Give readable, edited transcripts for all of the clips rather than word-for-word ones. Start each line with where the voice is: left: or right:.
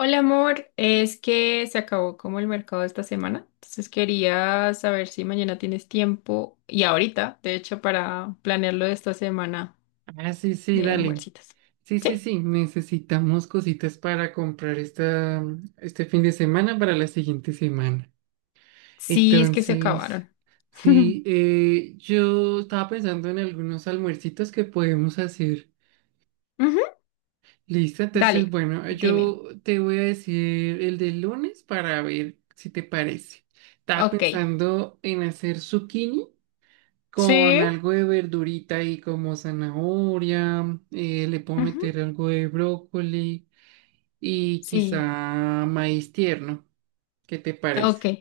left: Hola amor, es que se acabó como el mercado esta semana, entonces quería saber si mañana tienes tiempo y ahorita, de hecho, para planearlo de esta semana
right: Ah, sí, sí,
left: de
right: dale.
left: almuercitas.
right: Sí, sí,
left: ¿Sí?
right: sí, necesitamos cositas para comprar esta, este fin de semana para la siguiente semana.
left: Sí, es que se
right: Entonces,
left: acabaron. Ujú.
right: sí, yo estaba pensando en algunos almuercitos que podemos hacer. Listo, entonces,
left: Dale,
right: bueno,
left: dime.
right: yo te voy a decir el del lunes para ver si te parece. Estaba
left: Ok.
right: pensando en hacer zucchini con
left: Sí.
right: algo de verdurita ahí como zanahoria, le puedo
left: Ujú.
right: meter algo de brócoli y
left: Sí.
right: quizá maíz tierno. ¿Qué te
left: Ok.
right: parece?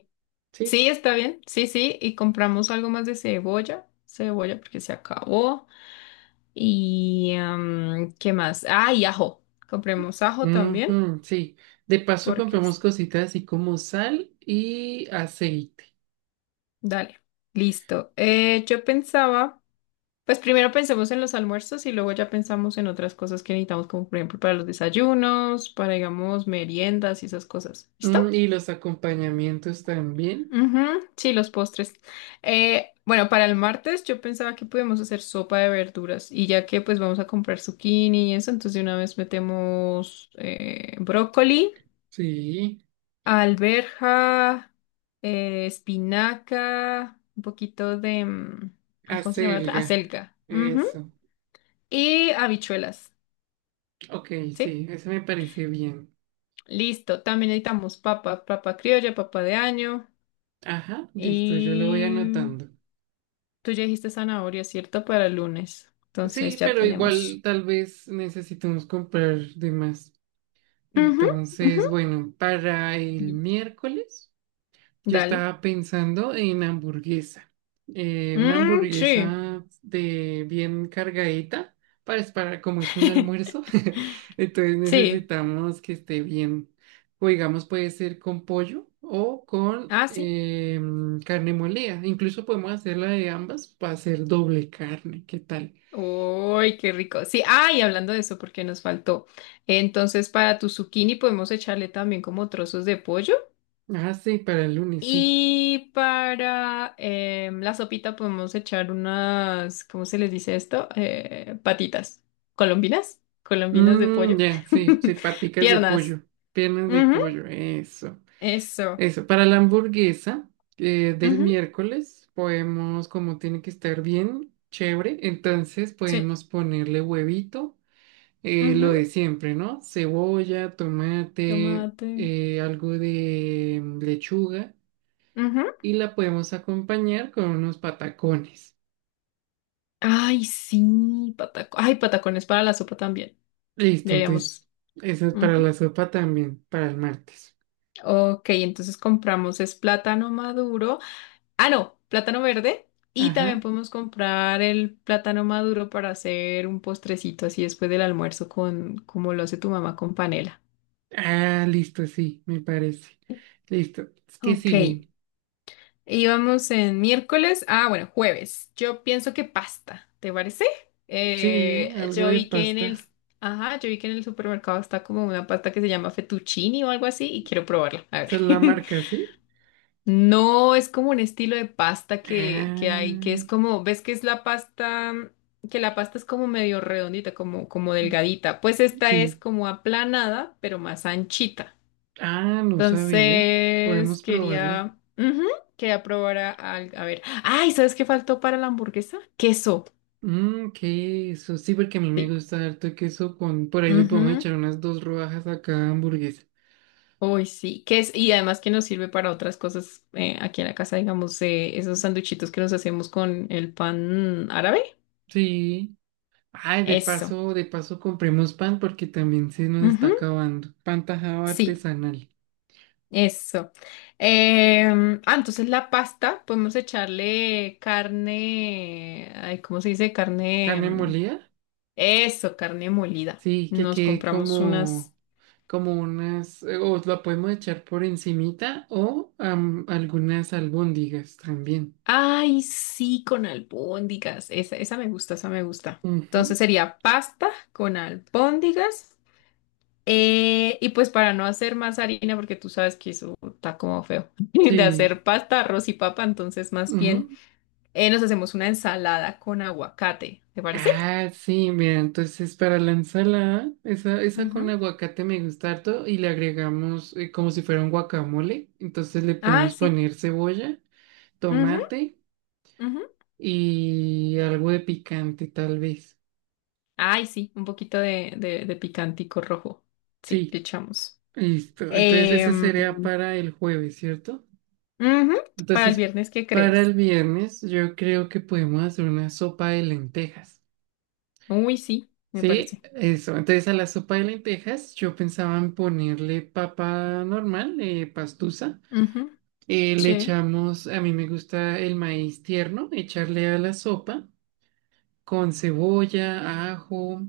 right: Sí.
left: Sí, está bien. Sí, sí. Y compramos algo más de cebolla. Cebolla porque se acabó. Y ¿qué más? Ah, y ajo. Compremos ajo también.
right: Ujú, sí. De paso
left: Porque
right: compramos
left: es.
right: cositas así como sal y aceite.
left: Dale. Listo. Yo pensaba, pues primero pensemos en los almuerzos y luego ya pensamos en otras cosas que necesitamos, como por ejemplo para los desayunos, para digamos meriendas y esas cosas. ¿Listo?
right: Y los acompañamientos también.
left: Ujú. Sí, los postres. Bueno, para el martes yo pensaba que podíamos hacer sopa de verduras y ya que pues vamos a comprar zucchini y eso, entonces de una vez metemos brócoli.
right: Sí.
left: Alberja, espinaca, un poquito de... mm, ay, ¿cómo se llama la otra?
right: Acelga.
left: Acelga. Ujú.
right: Eso.
left: Y habichuelas.
right: Ok,
left: ¿Sí?
right: sí, eso me parece bien.
left: Listo. También necesitamos papa, papa criolla, papa de año.
right: Ajá, listo, yo lo voy
left: Y
right: anotando.
left: tú ya dijiste zanahoria, ¿cierto? Para el lunes. Entonces
right: Sí,
left: ya
right: pero igual
left: tenemos.
right: tal vez necesitamos comprar de más.
left: Ujú, ujú.
right: Entonces, bueno, para el miércoles yo
left: Dale.
right: estaba pensando en hamburguesa. Una
left: Mm, sí.
right: hamburguesa de bien cargadita para como es un almuerzo. Entonces
left: Sí.
right: necesitamos que esté bien. O digamos, puede ser con pollo o con
left: Ah, sí.
right: carne molida. Incluso podemos hacerla de ambas para hacer doble carne. ¿Qué tal?
left: Uy, qué rico. Sí, ah, y hablando de eso, porque nos faltó. Entonces, para tu zucchini podemos echarle también como trozos de pollo.
right: Ah, sí, para el lunes, sí.
left: Y para la sopita podemos echar unas, ¿cómo se les dice esto? Patitas. ¿Colombinas? Colombinas de
right: Mmm,
left: pollo.
right: ya, sí, sí, paticas de
left: Piernas.
right: pollo, piernas de
left: Ujú.
right: pollo, eso.
left: Eso.
right: Eso, para la hamburguesa del
left: Ujú.
right: miércoles podemos, como tiene que estar bien, chévere, entonces
left: Sí.
right: podemos ponerle huevito, lo
left: Ujú.
right: de siempre, ¿no? Cebolla, tomate,
left: Tomate.
right: algo de lechuga
left: Ujú.
right: y la podemos acompañar con unos patacones.
left: Ay, sí, pataco. Ay, patacones para la sopa también.
right: Listo, entonces
left: Deberíamos.
right: eso es para la
left: Ujú.
right: sopa también, para el martes.
left: Ok, entonces compramos es plátano maduro. Ah, no, plátano verde. Y también
right: Ajá.
left: podemos comprar el plátano maduro para hacer un postrecito así después del almuerzo con, como lo hace tu mamá con panela.
right: Ah, listo, sí, me parece. Listo. ¿Qué
left: Ok,
right: sigue?
left: íbamos en miércoles. Ah, bueno, jueves. Yo pienso que pasta, ¿te parece?
right: Sí, algo
left: Yo
right: de
left: vi que en el,
right: pasta.
left: ajá, yo vi que en el supermercado está como una pasta que se llama fettuccine o algo así y quiero probarla. A ver.
right: Esa es la marca, ¿sí?
left: No, es como un estilo de pasta que hay, que es
right: Ah,
left: como, ¿ves que es la pasta? Que la pasta es como medio redondita, como delgadita. Pues esta es
right: sí.
left: como aplanada, pero más anchita.
right: Ah, no sabía.
left: Entonces,
right: Podemos probarla.
left: quería, ujú, quería probar a ver. Ay, ¿sabes qué faltó para la hamburguesa? Queso.
right: Mmm, queso. Sí, porque a mí me
left: Sí.
right: gusta harto queso con... Por ahí le podemos
left: Ujú.
right: echar unas dos rodajas a cada hamburguesa.
left: Uy, sí, que es, y además que nos sirve para otras cosas aquí en la casa, digamos, esos sanduchitos que nos hacemos con el pan árabe.
right: Sí. Ay,
left: Eso.
right: de paso compremos pan porque también se nos está acabando. Pan tajado
left: Sí,
right: artesanal.
left: eso. Ah, entonces la pasta, podemos echarle carne, ay, ¿cómo se dice? Carne,
right: ¿Carne molida?
left: eso, carne molida.
right: Sí, que
left: Nos
right: quede
left: compramos unas,
right: como, como unas, o la podemos echar por encimita o algunas albóndigas también.
left: ay, sí, con albóndigas. Esa me gusta, esa me gusta.
right: Ujú,
left: Entonces sería pasta con albóndigas. Y pues para no hacer más harina, porque tú sabes que eso está como feo, de
right: sí.
left: hacer pasta, arroz y papa, entonces más bien.
right: Ujú.
left: Nos hacemos una ensalada con aguacate, ¿te parece?
right: Ah, sí, mira, entonces para la ensalada, esa con
left: Ujú.
right: aguacate me gusta harto y le agregamos como si fuera un guacamole. Entonces le
left: Ah,
right: podemos
left: sí.
right: poner cebolla,
left: Ujú,
right: tomate
left: ujú.
right: y algo de picante tal vez.
left: Ay, sí, un poquito de picantico rojo. Sí, le
right: Sí,
left: echamos.
right: listo. Entonces esa
left: Em,
right: sería para el jueves, ¿cierto?
left: Ujú. Para el
right: Entonces,
left: viernes, ¿qué
right: para
left: crees?
right: el viernes, yo creo que podemos hacer una sopa de lentejas.
left: Uy, sí, me
right: ¿Sí?
left: parece.
right: Eso. Entonces, a la sopa de lentejas, yo pensaba en ponerle papa normal, pastusa.
left: Ujú.
right: Le
left: Sí,
right: echamos, a mí me gusta el maíz tierno, echarle a la sopa con cebolla, ajo,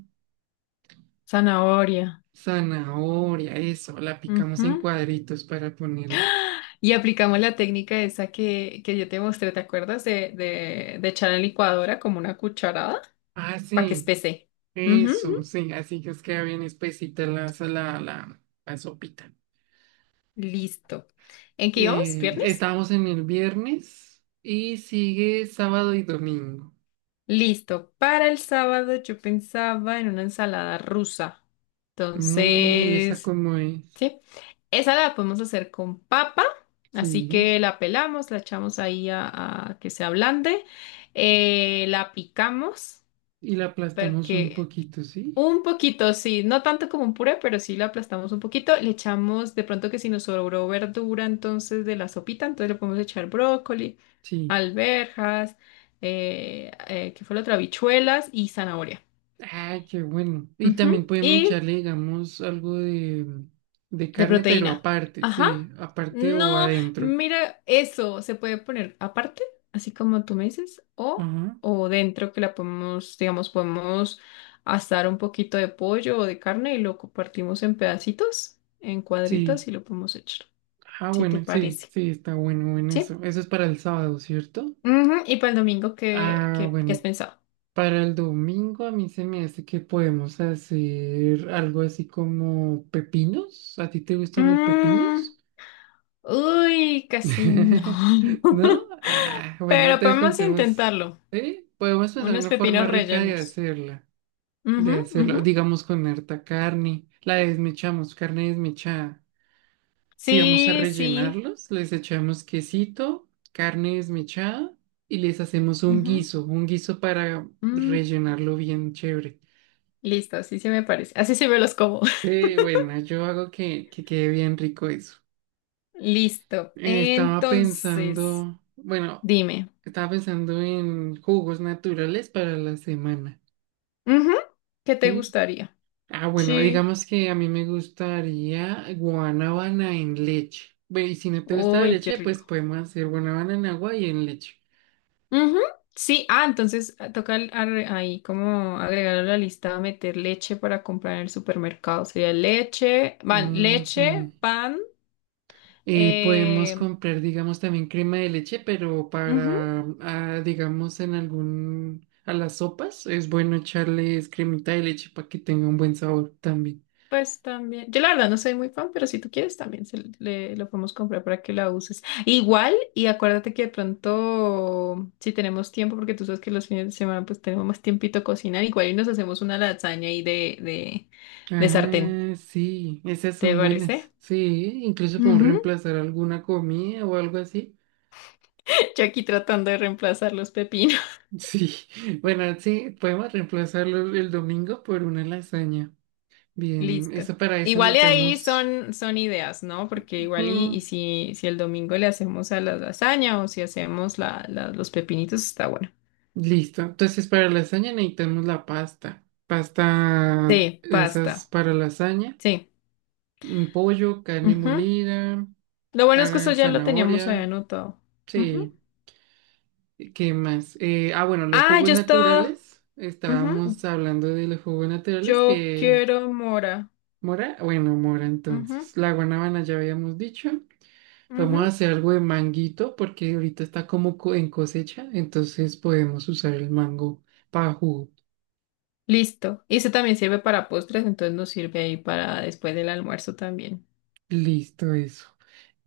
left: zanahoria.
right: zanahoria, eso. La picamos
left: Ujú.
right: en cuadritos para ponerle.
left: Y aplicamos la técnica esa que yo te mostré, ¿te acuerdas? De echar en la licuadora como una cucharada
right: Ah,
left: para que
right: sí,
left: espese. Ujú,
right: eso,
left: ujú.
right: sí. Así que os queda bien espesita la sopita.
left: Listo. ¿En qué íbamos? ¿Viernes?
right: Estábamos en el viernes y sigue sábado y domingo.
left: Listo. Para el sábado yo pensaba en una ensalada rusa.
right: Mm, y esa
left: Entonces,
right: como es.
left: sí. Esa la podemos hacer con papa. Así
right: Sí.
left: que la pelamos, la echamos ahí a que se ablande. La picamos
right: Y la aplastamos un
left: porque
right: poquito, ¿sí?
left: un poquito, sí, no tanto como un puré, pero sí lo aplastamos un poquito. Le echamos, de pronto que si nos sobró verdura entonces de la sopita, entonces le podemos echar brócoli,
right: Sí.
left: alberjas, ¿qué fue la otra? Habichuelas y zanahoria.
right: Ah, qué bueno. Y
left: Ujú.
right: también podemos
left: Y
right: echarle, digamos, algo de
left: de
right: carne, pero
left: proteína.
right: aparte,
left: Ajá.
right: sí, aparte o
left: No,
right: adentro.
left: mira, eso se puede poner aparte, así como tú me dices, o,
right: Ajá.
left: o dentro que la podemos, digamos, podemos asar un poquito de pollo o de carne y lo compartimos en pedacitos, en cuadritos
right: Sí.
left: y lo podemos echar,
right: Ah,
left: si te
right: bueno, sí,
left: parece.
right: sí, está bueno, bueno
left: ¿Sí?
right: eso. Eso es para el sábado, ¿cierto?
left: Ujú. Y para el domingo, ¿qué,
right: Ah,
left: qué, qué has
right: bueno.
left: pensado?
right: Para el domingo a mí se me hace que podemos hacer algo así como pepinos. ¿A ti te gustan los
left: Mm,
right: pepinos?
left: uy, casi no.
right: ¿No? Ah, bueno,
left: Pero
right: entonces
left: podemos
right: pensemos,
left: intentarlo.
right: ¿eh? Podemos pensar
left: Unos
right: una forma
left: pepinos
right: rica de
left: rellenos.
right: hacerla,
left: Ujú,
right: de
left: ujú.
right: hacerlo, digamos con harta carne, la desmechamos, carne desmechada. Si vamos a
left: Sí, sí.
right: rellenarlos, les echamos quesito, carne desmechada y les hacemos
left: Ujú.
right: un guiso para
left: Mm,
right: rellenarlo bien chévere.
left: listo, así se me parece. Así se me los como.
right: Sí, bueno, yo hago que quede bien rico eso.
left: Listo.
right: Estaba
left: Entonces,
right: pensando, bueno,
left: dime.
right: estaba pensando en jugos naturales para la semana,
left: Ujú. ¿Qué te
right: ¿sí?
left: gustaría?
right: Ah, bueno,
left: Sí.
right: digamos que a mí me gustaría guanábana en leche. Bueno, y si no te gusta la
left: Uy, qué
right: leche, pues
left: rico.
right: podemos hacer guanábana en agua y en leche.
left: Ujú. Sí, ah, entonces ah, toca ahí como agregar a la lista, meter leche para comprar en el supermercado. Sería leche, van,
right: Ujú.
left: leche, pan,
right: Podemos
left: eh,
right: comprar, digamos, también crema de leche, pero para, ah, digamos, en algún, a las sopas es bueno echarles cremita de leche para que tenga un buen sabor también.
left: pues también, yo la verdad no soy muy fan, pero si tú quieres también lo podemos comprar para que la uses. Igual, y acuérdate que de pronto, si tenemos tiempo, porque tú sabes que los fines de semana pues tenemos más tiempito a cocinar, igual y nos hacemos una lasaña ahí de sartén.
right: Ah, sí, esas
left: ¿Te
right: son buenas.
left: parece?
right: Sí, incluso podemos
left: Ujú.
right: reemplazar alguna comida o algo así.
left: Yo aquí tratando de reemplazar los pepinos.
right: Sí, bueno, sí, podemos reemplazarlo el domingo por una lasaña. Bien,
left: Listo.
right: eso para eso
left: Igual y ahí
right: necesitamos.
left: son ideas, ¿no? Porque igual y,
right: mm,
left: y si el domingo le hacemos a la lasaña o si hacemos los pepinitos, está bueno.
right: Listo. Entonces, para lasaña necesitamos la pasta. Pasta,
left: Sí,
right: esas
left: pasta.
right: para lasaña.
left: Sí.
right: Un pollo, carne
left: Ujú.
right: molida,
left: Lo bueno es que eso
right: ah,
left: ya lo teníamos ahí
right: zanahoria.
left: anotado. Ujú.
right: Sí. ¿Qué más? Ah, bueno, los
left: Ah,
right: jugos
left: yo estaba.
right: naturales.
left: Ujú.
right: Estábamos hablando de los jugos naturales
left: Yo
right: que...
left: quiero mora.
right: Mora, bueno, mora
left: Ujú,
right: entonces. La guanábana ya habíamos dicho.
left: ujú.
right: Vamos a hacer algo de manguito porque ahorita está como en cosecha, entonces podemos usar el mango para jugo.
left: Listo. Y eso también sirve para postres, entonces nos sirve ahí para después del almuerzo también.
right: Listo, eso.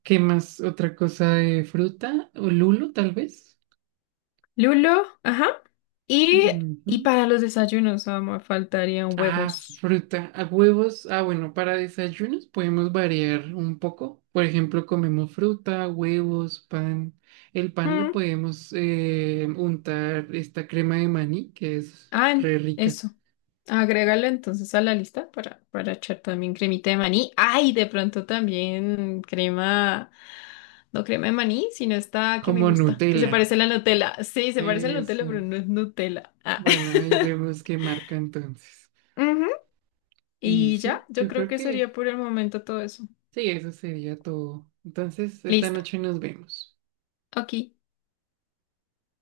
right: ¿Qué más? ¿Otra cosa de fruta? ¿O lulo, tal vez?
left: Lulo, ajá. Y,
right: Ujú.
left: y para los desayunos, amor, faltarían
right: Ah,
left: huevos.
right: fruta. A huevos. Ah, bueno, para desayunos podemos variar un poco. Por ejemplo, comemos fruta, huevos, pan. El pan le
left: Ujú.
right: podemos untar esta crema de maní, que es
left: Ah,
right: re rica,
left: eso. Agrégalo entonces a la lista para echar también cremita de maní. Ay, de pronto también crema, no crema de maní, sino esta que me
right: como
left: gusta, que se
right: Nutella.
left: parece a la Nutella. Sí, se parece a la Nutella, pero
right: Eso.
left: no es Nutella. Ah.
right: Bueno, ahí vemos qué marca entonces.
left: Ujú.
right: Y
left: Y ya,
right: sí,
left: yo
right: yo
left: creo
right: creo
left: que
right: que
left: sería por el momento todo eso.
right: sí, eso sería todo. Entonces, esta
left: Listo.
right: noche nos vemos.
left: Ok.